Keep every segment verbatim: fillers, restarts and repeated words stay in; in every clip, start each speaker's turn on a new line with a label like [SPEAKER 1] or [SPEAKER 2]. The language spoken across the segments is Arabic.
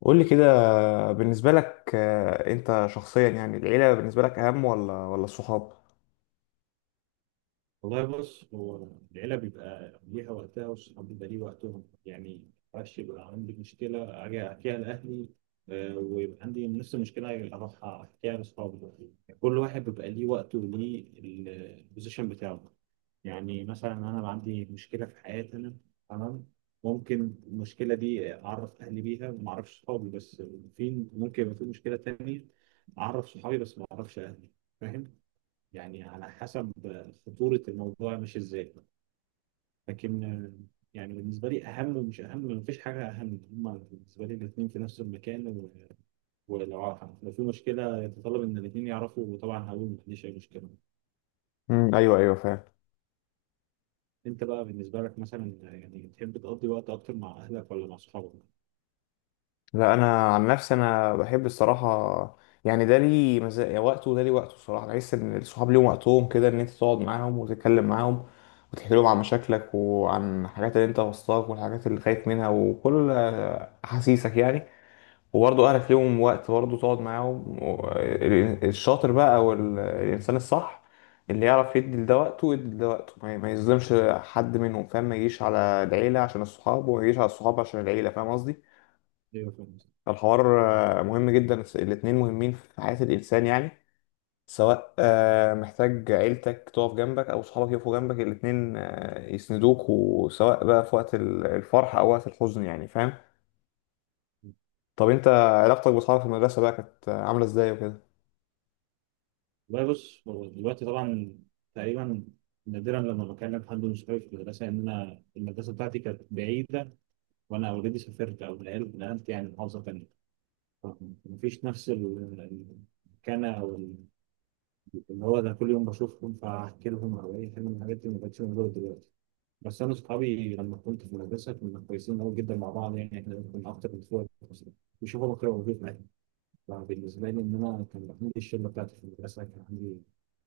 [SPEAKER 1] قول لي كده بالنسبة لك آه، انت شخصيا، يعني العيلة بالنسبة لك اهم ولا ولا الصحاب؟
[SPEAKER 2] والله بص هو العيلة بيبقى ليها وقتها والصحاب بيبقى ليه وقتهم، يعني معرفش، يبقى عندي مشكلة أجي أحكيها لأهلي آه، ويبقى عندي نفس المشكلة أجي أروح أحكيها لأصحابي. يعني كل واحد بيبقى ليه وقته وليه البوزيشن بتاعه. يعني مثلا أنا بقى عندي مشكلة في حياتي أنا، تمام، ممكن المشكلة دي أعرف أهلي بيها وما أعرفش صحابي بس، في ممكن يبقى في مشكلة تانية أعرف صحابي بس ما أعرفش أهلي، فاهم؟ يعني على حسب خطورة الموضوع، مش ازاي، لكن آه، يعني بالنسبة لي أهم ومش أهم مفيش حاجة أهم، هما بالنسبة لي الاتنين في نفس المكان، و- ولو ع- لو في مشكلة يتطلب إن الاتنين يعرفوا، وطبعا هقول مفيش أي مشكلة.
[SPEAKER 1] مم. ايوه ايوه فاهم.
[SPEAKER 2] أنت بقى بالنسبة لك مثلا يعني تحب تقضي وقت أكتر مع أهلك ولا مع أصحابك؟
[SPEAKER 1] لا، انا عن نفسي انا بحب الصراحة. يعني ده لي مزايا وقته وده لي وقته، الصراحة بحس ان الصحاب ليهم وقتهم كده، ان انت تقعد معاهم وتتكلم معاهم وتحكي لهم عن مشاكلك وعن الحاجات اللي انت وسطاك والحاجات اللي خايف منها وكل آه، احاسيسك يعني. وبرضه اهلك ليهم وقت برضه تقعد معاهم و- ال- الشاطر بقى او ال- الانسان الصح اللي يعرف يدي لده وقته ويدي لده وقته، ما ما يظلمش حد منهم، فاهم؟ ما يجيش على العيلة عشان الصحاب وما يجيش على الصحاب عشان العيلة، فاهم قصدي.
[SPEAKER 2] أيوه، فاهم.
[SPEAKER 1] فالحوار آه، مهم جدا، الس- الاتنين مهمين في حياة الإنسان يعني. سواء آه، محتاج عيلتك تقف جنبك أو صحابك يقفوا جنبك، الاتنين آه، يسندوك، وسواء بقى في وقت ال- الفرح أو وقت الحزن، يعني فاهم. طب أنت، علاقتك بأصحابك في المدرسة بقى كانت آه، عاملة إزاي وكده؟
[SPEAKER 2] والله بص هو دلوقتي طبعا تقريبا نادرا لما بكلم حد من صحابي في المدرسة، إن أنا المدرسة بتاعتي كانت بعيدة، وأنا أوريدي سافرت أو نقلت نقلت، يعني محافظة تانية. مفيش نفس ال- المكانة أو ال- اللي هو ده كل يوم بشوفهم فأحكي لهم أو أي حاجة من الحاجات اللي ما كانتش موجودة دلوقتي. بس أنا أصحابي لما كنت في المدرسة كنا كويسين أوي جدا مع بعض، يعني إحنا كنا أكتر من إخوات أصلا، بيشوفوا بكرة موجود معايا. لا، بالنسبة لي إن أنا كان عندي الشلة بتاعتي في المدرسة، كان عندي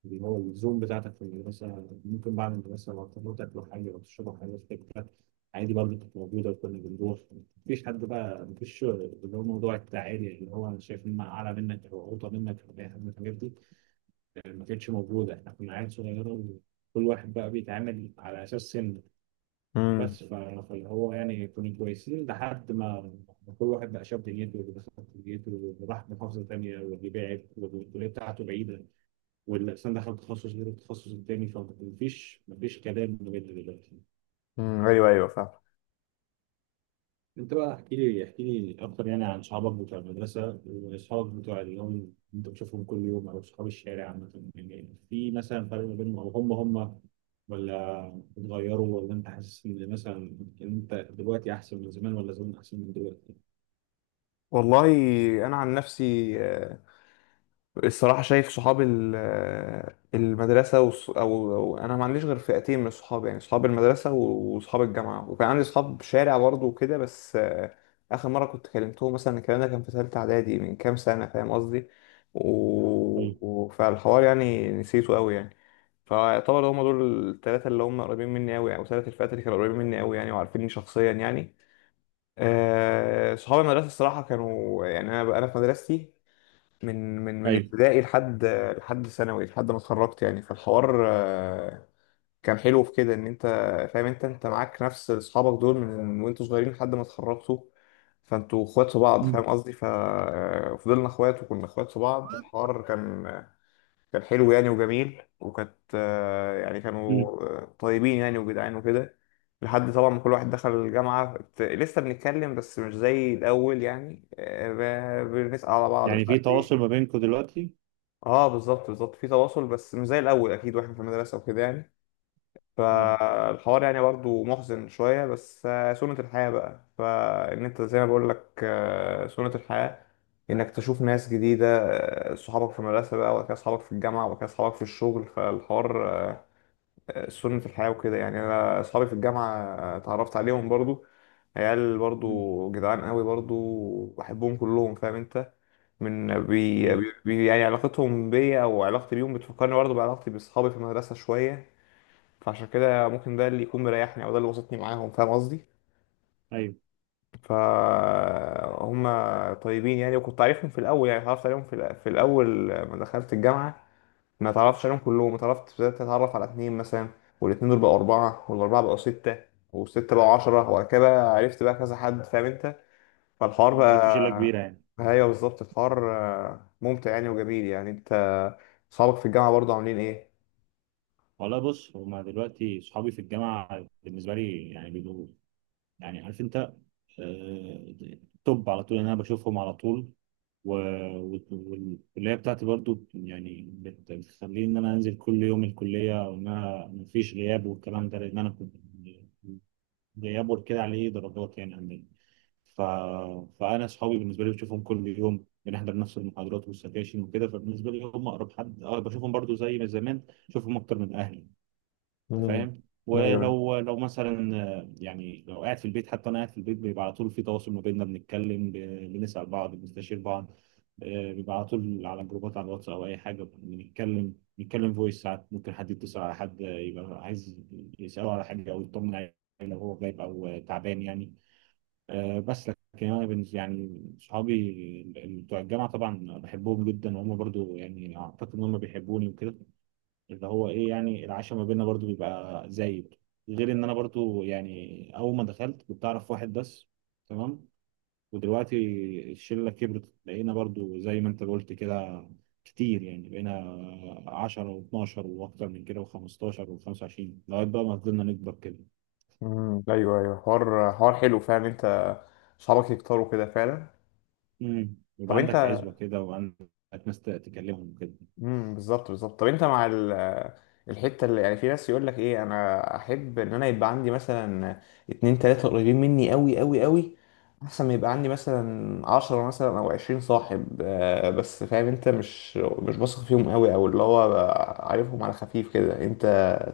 [SPEAKER 2] اللي هو الزوم بتاعتك في المدرسة، ممكن بعد المدرسة لو تروحوا تاكلوا حاجة أو تشربوا حاجة في حتة، عادي، برضه كانت موجودة وكنا بنروح. مفيش حد بقى، مفيش اللي هو موضوع التعالي، اللي هو أنا شايف إن أنا أعلى منك أو أوطى منك أو أي حاجة من الحاجات دي، ما كانتش موجودة، إحنا كنا عيال صغيرة وكل واحد بقى بيتعامل على أساس سن.
[SPEAKER 1] امم.
[SPEAKER 2] بس ف- فاللي هو يعني كنا كويسين لحد ما كل واحد بقى شاف دنيته، واللي دخل كليته واللي راح محافظه تانيه، واللي بعد والكليه بتاعته بعيده، واللي اصلا دخل تخصص غير التخصص التاني، فمفيش مفيش كلام بجد دلوقتي.
[SPEAKER 1] امم ايوه ايوه فاهم.
[SPEAKER 2] انت بقى احكي لي احكي لي اكتر، يعني عن صحابك بتوع المدرسه واصحابك بتوع اليوم اللي انت بتشوفهم كل يوم او صحاب الشارع عامه، يعني في مثلا فرق ما بينهم، او هم هم ولا اتغيروا، ولا انت حاسس ان مثلا انت دلوقتي احسن من زمان ولا زمان احسن من دلوقتي؟
[SPEAKER 1] والله انا عن نفسي آه، الصراحه شايف صحاب ال- آه، المدرسه وص- او أو انا ما عنديش غير فئتين من الصحاب، يعني صحاب المدرسه و- وصحاب الجامعه، وكان عندي صحاب شارع برضه وكده، بس آه، اخر مره كنت كلمتهم مثلا الكلام ده كان في ثالثه اعدادي من كام سنه، فاهم قصدي. و...
[SPEAKER 2] ايوه
[SPEAKER 1] و- فالحوار يعني نسيته قوي يعني. فيعتبر هم دول الثلاثه اللي هم قريبين مني قوي، او ثلاث الفئات اللي كانوا قريبين مني قوي يعني، وعارفيني شخصيا يعني. آه، صحاب المدرسة الصراحة كانوا يعني، أنا أنا في مدرستي من من من
[SPEAKER 2] ايوه.
[SPEAKER 1] ابتدائي لحد لحد ثانوي لحد ما اتخرجت يعني. فالحوار آه، كان حلو في كده، إن أنت فاهم، أنت أنت معاك نفس أصحابك دول من وأنتوا صغيرين لحد ما اتخرجتوا. فأنتوا إخوات في بعض، فاهم
[SPEAKER 2] مم.
[SPEAKER 1] قصدي، ففضلنا إخوات وكنا إخوات في بعض. الحوار كان، كان حلو يعني وجميل، وكانت آه، يعني كانوا
[SPEAKER 2] مم.
[SPEAKER 1] آه، طيبين يعني وجدعان وكده. لحد طبعا ما كل واحد دخل الجامعة، ت- لسه بنتكلم بس مش زي الأول يعني، آه، ب- بنسأل على بعض مش
[SPEAKER 2] يعني في
[SPEAKER 1] عارف
[SPEAKER 2] تواصل
[SPEAKER 1] ايه.
[SPEAKER 2] ما بينكم دلوقتي؟
[SPEAKER 1] اه بالظبط بالظبط، في تواصل بس مش زي الأول أكيد، واحنا في المدرسة وكده يعني.
[SPEAKER 2] اه.
[SPEAKER 1] فالحوار يعني برضه محزن شوية، بس آه، سنة الحياة بقى. فإن أنت زي ما بقول لك، آه، سنة الحياة إنك تشوف ناس جديدة. آه، صحابك في المدرسة بقى وبعد كده صحابك في الجامعة وبعد كده صحابك في الشغل. فالحوار آه، سنة الحياة وكده يعني. أنا صحابي في الجامعة آه، اتعرفت عليهم برضه، عيال
[SPEAKER 2] مم.
[SPEAKER 1] برضو جدعان قوي، برضو بحبهم كلهم فاهم انت. من بي, بي
[SPEAKER 2] ايوه
[SPEAKER 1] بي- يعني علاقتهم بيا او علاقتي بيهم بتفكرني برضو بعلاقتي باصحابي في المدرسه شويه. فعشان كده ممكن ده اللي يكون مريحني او ده اللي وسطني معاهم، فاهم قصدي.
[SPEAKER 2] ايوه.
[SPEAKER 1] فهم طيبين يعني، وكنت عارفهم في الاول يعني، اتعرفت عليهم في الأ- في الاول ما دخلت الجامعه. ما اتعرفتش عليهم كلهم، اتعرفت، بدات اتعرف على اتنين مثلا، والاتنين دول بقوا اربعه والاربعه بقوا سته والسته بقوا عشره، وبعد كده بقى عرفت بقى كذا حد، فاهم انت. فالحوار
[SPEAKER 2] ما بقيتوا
[SPEAKER 1] بقى
[SPEAKER 2] شله كبيره يعني؟
[SPEAKER 1] ايوه بالظبط، الحوار آه، ممتع يعني وجميل، يعني انت صحابك في الجامعه برضه عاملين ايه؟
[SPEAKER 2] والله بص هما دلوقتي صحابي في الجامعه بالنسبه لي، يعني بيبقوا، يعني عارف انت، آه، توب على طول إن انا بشوفهم على طول، و- و- والكليه بتاعتي برضو يعني بت- بتخليني ان انا انزل كل يوم الكليه وان انا مفيش غياب، والكلام ده لان انا كنت غياب كده عليه درجات يعني عندنا. ف... فانا اصحابي بالنسبه لي بشوفهم كل يوم، بنحضر نفس المحاضرات والسكاشن وكده، فبالنسبه لي هم اقرب حد، اه بشوفهم برضو زي ما زمان، بشوفهم اكتر من اهلي. انت
[SPEAKER 1] مم.
[SPEAKER 2] فاهم؟
[SPEAKER 1] ايوه
[SPEAKER 2] ولو لو مثلا آه، يعني لو قاعد في البيت، حتى انا قاعد في البيت بيبقى على طول في تواصل ما بيننا، بنتكلم، ب- بنسال بعض، بنستشير بعض. آه، بيبقى على طول على جروبات، على الواتس او اي حاجه بنتكلم، نتكلم فويس ساعات، ممكن حد يتصل على حد، آه، يبقى عايز يساله على حاجه او يطمن عليه لو هو غايب او آه، تعبان يعني. آه، بس لكن انا بالنسبه يعني صحابي ال- ال- بتوع الجامعه، طبعا بحبهم جدا وهم برضو يعني اعتقد ان هم بيحبوني وكده، اللي هو ايه يعني العشاء ما بيننا برضو بيبقى زايد، غير ان انا برضو يعني اول ما دخلت كنت اعرف واحد بس، تمام. ودلوقتي الشله كبرت، بقينا برضو زي ما انت قلت كده كتير يعني، بقينا عشرة و12 واكتر من كده و15 و25 لغايه بقى ما فضلنا نكبر كده.
[SPEAKER 1] امم ايوه ايوه حوار حوار حلو فعلا، انت صحابك يكتروا كده فعلا.
[SPEAKER 2] امم يبقى
[SPEAKER 1] طب انت،
[SPEAKER 2] عندك عزوه كده، وعندك ناس تكلمهم كده.
[SPEAKER 1] امم بالظبط بالظبط، طب انت مع ال... الحته اللي يعني، في ناس يقول لك ايه، انا احب ان انا يبقى عندي مثلا اتنين تلاته قريبين مني قوي قوي قوي، احسن ما يبقى عندي مثلا عشرة مثلا او عشرين صاحب آه، بس فاهم انت، مش مش بثق فيهم قوي، او اللي هو بقى عارفهم على خفيف كده، انت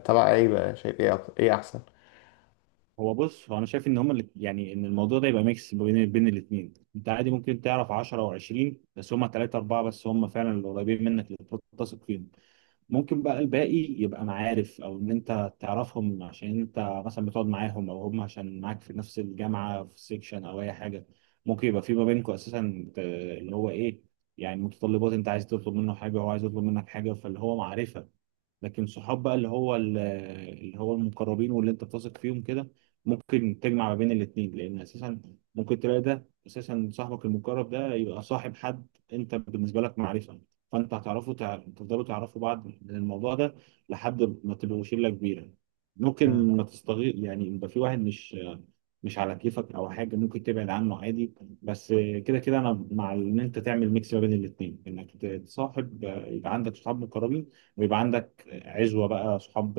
[SPEAKER 1] تبع ايه بقى شايف ايه أك- ايه احسن؟
[SPEAKER 2] هو بص هو انا شايف ان هما اللي يعني ان الموضوع ده يبقى ميكس بين بين الاثنين، انت عادي ممكن تعرف عشرة او عشرين، بس هما ثلاثة أربعة بس، هما فعلا اللي قريبين منك اللي تقدر تثق فيهم. ممكن بقى الباقي يبقى معارف، او ان انت تعرفهم عشان انت مثلا بتقعد معاهم، او هم عشان معاك في نفس الجامعه في سيكشن او اي حاجه، ممكن يبقى في ما بينكم اساسا، ت- اللي هو ايه يعني متطلبات، انت عايز تطلب منه حاجه وهو عايز يطلب منك حاجه، فاللي هو معرفه. لكن صحاب بقى اللي هو ال- اللي هو المقربين، واللي انت بتثق فيهم كده، ممكن تجمع ما بين الاتنين، لان اساسا ممكن تلاقي ده اساسا صاحبك المقرب ده يبقى صاحب حد، انت بالنسبه لك معرفه، فانت هتعرفوا، تع- تفضلوا تعرفوا بعض من الموضوع ده لحد ما تبقوا شله كبيره.
[SPEAKER 1] مم.
[SPEAKER 2] ممكن ما تستغل يعني، يبقى في واحد مش مش على كيفك او حاجه، ممكن تبعد عنه عادي. بس كده كده انا مع ان انت تعمل ميكس ما بين الاثنين انك تصاحب، يبقى عندك صحاب مقربين، ويبقى عندك عزوة بقى صحاب،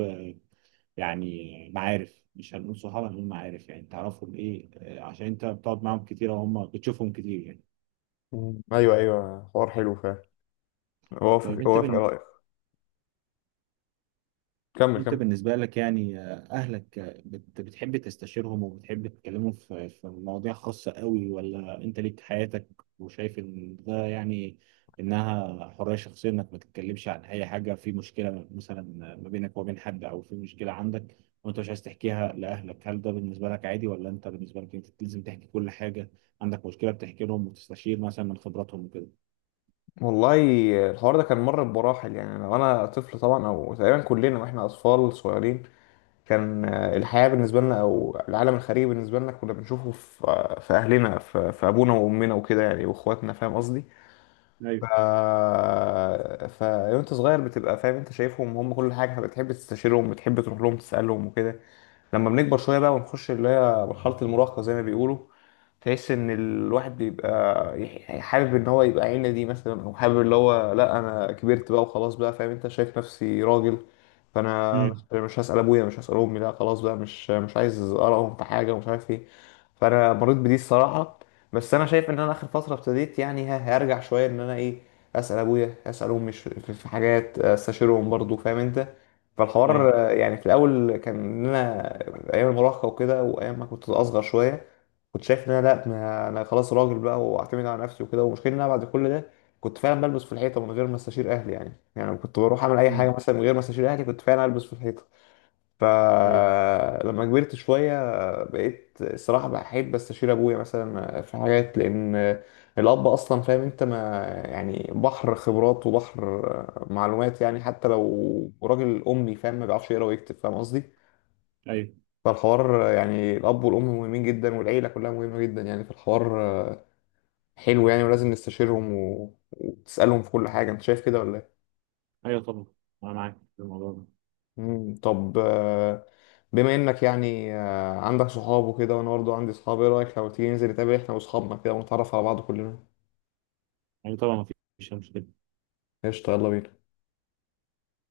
[SPEAKER 2] يعني معارف، مش هنقول صحاب، هنقول معارف، يعني تعرفهم ايه، آه، عشان انت بتقعد معاهم كتير وهم بتشوفهم كتير يعني.
[SPEAKER 1] مم. ايوه ايوه حوار حلو فعلا، اوافق
[SPEAKER 2] طيب انت
[SPEAKER 1] اوافق،
[SPEAKER 2] بن-
[SPEAKER 1] كمل
[SPEAKER 2] انت
[SPEAKER 1] كمل.
[SPEAKER 2] بالنسبة لك يعني آه، اهلك آه، بت- بتحب تستشيرهم وبتحب تتكلموا في في مواضيع خاصة قوي، ولا انت ليك حياتك وشايف ان ده يعني انها حرية شخصية، انك ما تتكلمش عن اي حاجة، في مشكلة مثلا ما بينك وبين حد، او في مشكلة عندك وانت مش عايز تحكيها لاهلك، هل ده بالنسبة لك عادي، ولا انت بالنسبة لك انت لازم تحكي كل حاجة، عندك مشكلة بتحكي لهم وتستشير مثلا من خبراتهم وكده؟
[SPEAKER 1] والله الحوار ده كان مر بمراحل، يعني لو انا طفل طبعا، او تقريبا كلنا واحنا اطفال صغيرين، كان آه، الحياه بالنسبه لنا او العالم الخارجي بالنسبه لنا كنا بنشوفه في آه، في اهلنا في, في ابونا وامنا وكده يعني واخواتنا، فاهم قصدي. ف
[SPEAKER 2] ايوه.
[SPEAKER 1] ف وانت صغير بتبقى فاهم، انت شايفهم هم كل حاجه، بتحب تستشيرهم، بتحب تروح لهم تسالهم وكده. لما بنكبر شوية بقى ونخش اللي هي مرحلة المراهقة زي ما بيقولوا، تحس ان الواحد بيبقى يح- يعني حابب ان هو يبقى عيلة دي مثلا، او حابب اللي هو لا انا كبرت بقى وخلاص بقى، فاهم انت، شايف نفسي راجل. فانا
[SPEAKER 2] امم.
[SPEAKER 1] مش مش هسأل ابويا، مش هسأل امي، لا خلاص بقى، مش مش عايز ارائهم في حاجة ومش عارف ايه. فانا مريت بدي الصراحة، بس انا شايف ان انا اخر فترة ابتديت يعني، ه- هرجع شوية ان انا ايه، اسأل ابويا، اسأل امي، ش- في في حاجات استشيرهم برضو، فاهم انت.
[SPEAKER 2] ايوه.
[SPEAKER 1] فالحوار آه، يعني في الاول كان إن انا ايام المراهقه وكده، وايام ما كنت اصغر شويه، كنت شايف ان انا لا، ما انا خلاص راجل بقى واعتمد على نفسي وكده. والمشكله ان انا بعد كل ده كنت فعلا بلبس في الحيطه من غير ما استشير اهلي، يعني يعني لما كنت بروح اعمل اي حاجه
[SPEAKER 2] امم.
[SPEAKER 1] مثلا من غير ما استشير اهلي كنت فعلا البس في الحيطه.
[SPEAKER 2] ايوه
[SPEAKER 1] فلما كبرت شوية بقيت الصراحة بحب استشير ابويا مثلا في حاجات، لان الاب اصلا فاهم انت، ما يعني بحر خبرات وبحر معلومات يعني، حتى لو راجل امي فاهم، ما بيعرفش يقرا ويكتب، فاهم قصدي.
[SPEAKER 2] ايوه.
[SPEAKER 1] فالحوار يعني الاب والام مهمين جدا، والعيلة كلها مهمة جدا يعني، فالحوار حلو يعني، ولازم نستشيرهم و... وتسألهم في كل حاجة، انت شايف كده ولا إيه؟
[SPEAKER 2] ايوه، طبعا. انا معاك في الموضوع ده.
[SPEAKER 1] مم. طب آه، بما انك يعني آه، عندك صحاب وكده، وانا برضه عندي صحاب، ايه رايك لو تيجي ننزل نتقابل احنا واصحابنا كده ونتعرف على بعض كلنا؟
[SPEAKER 2] يعني طبعا ما فيش مشكلة.
[SPEAKER 1] قشطه، يلا بينا.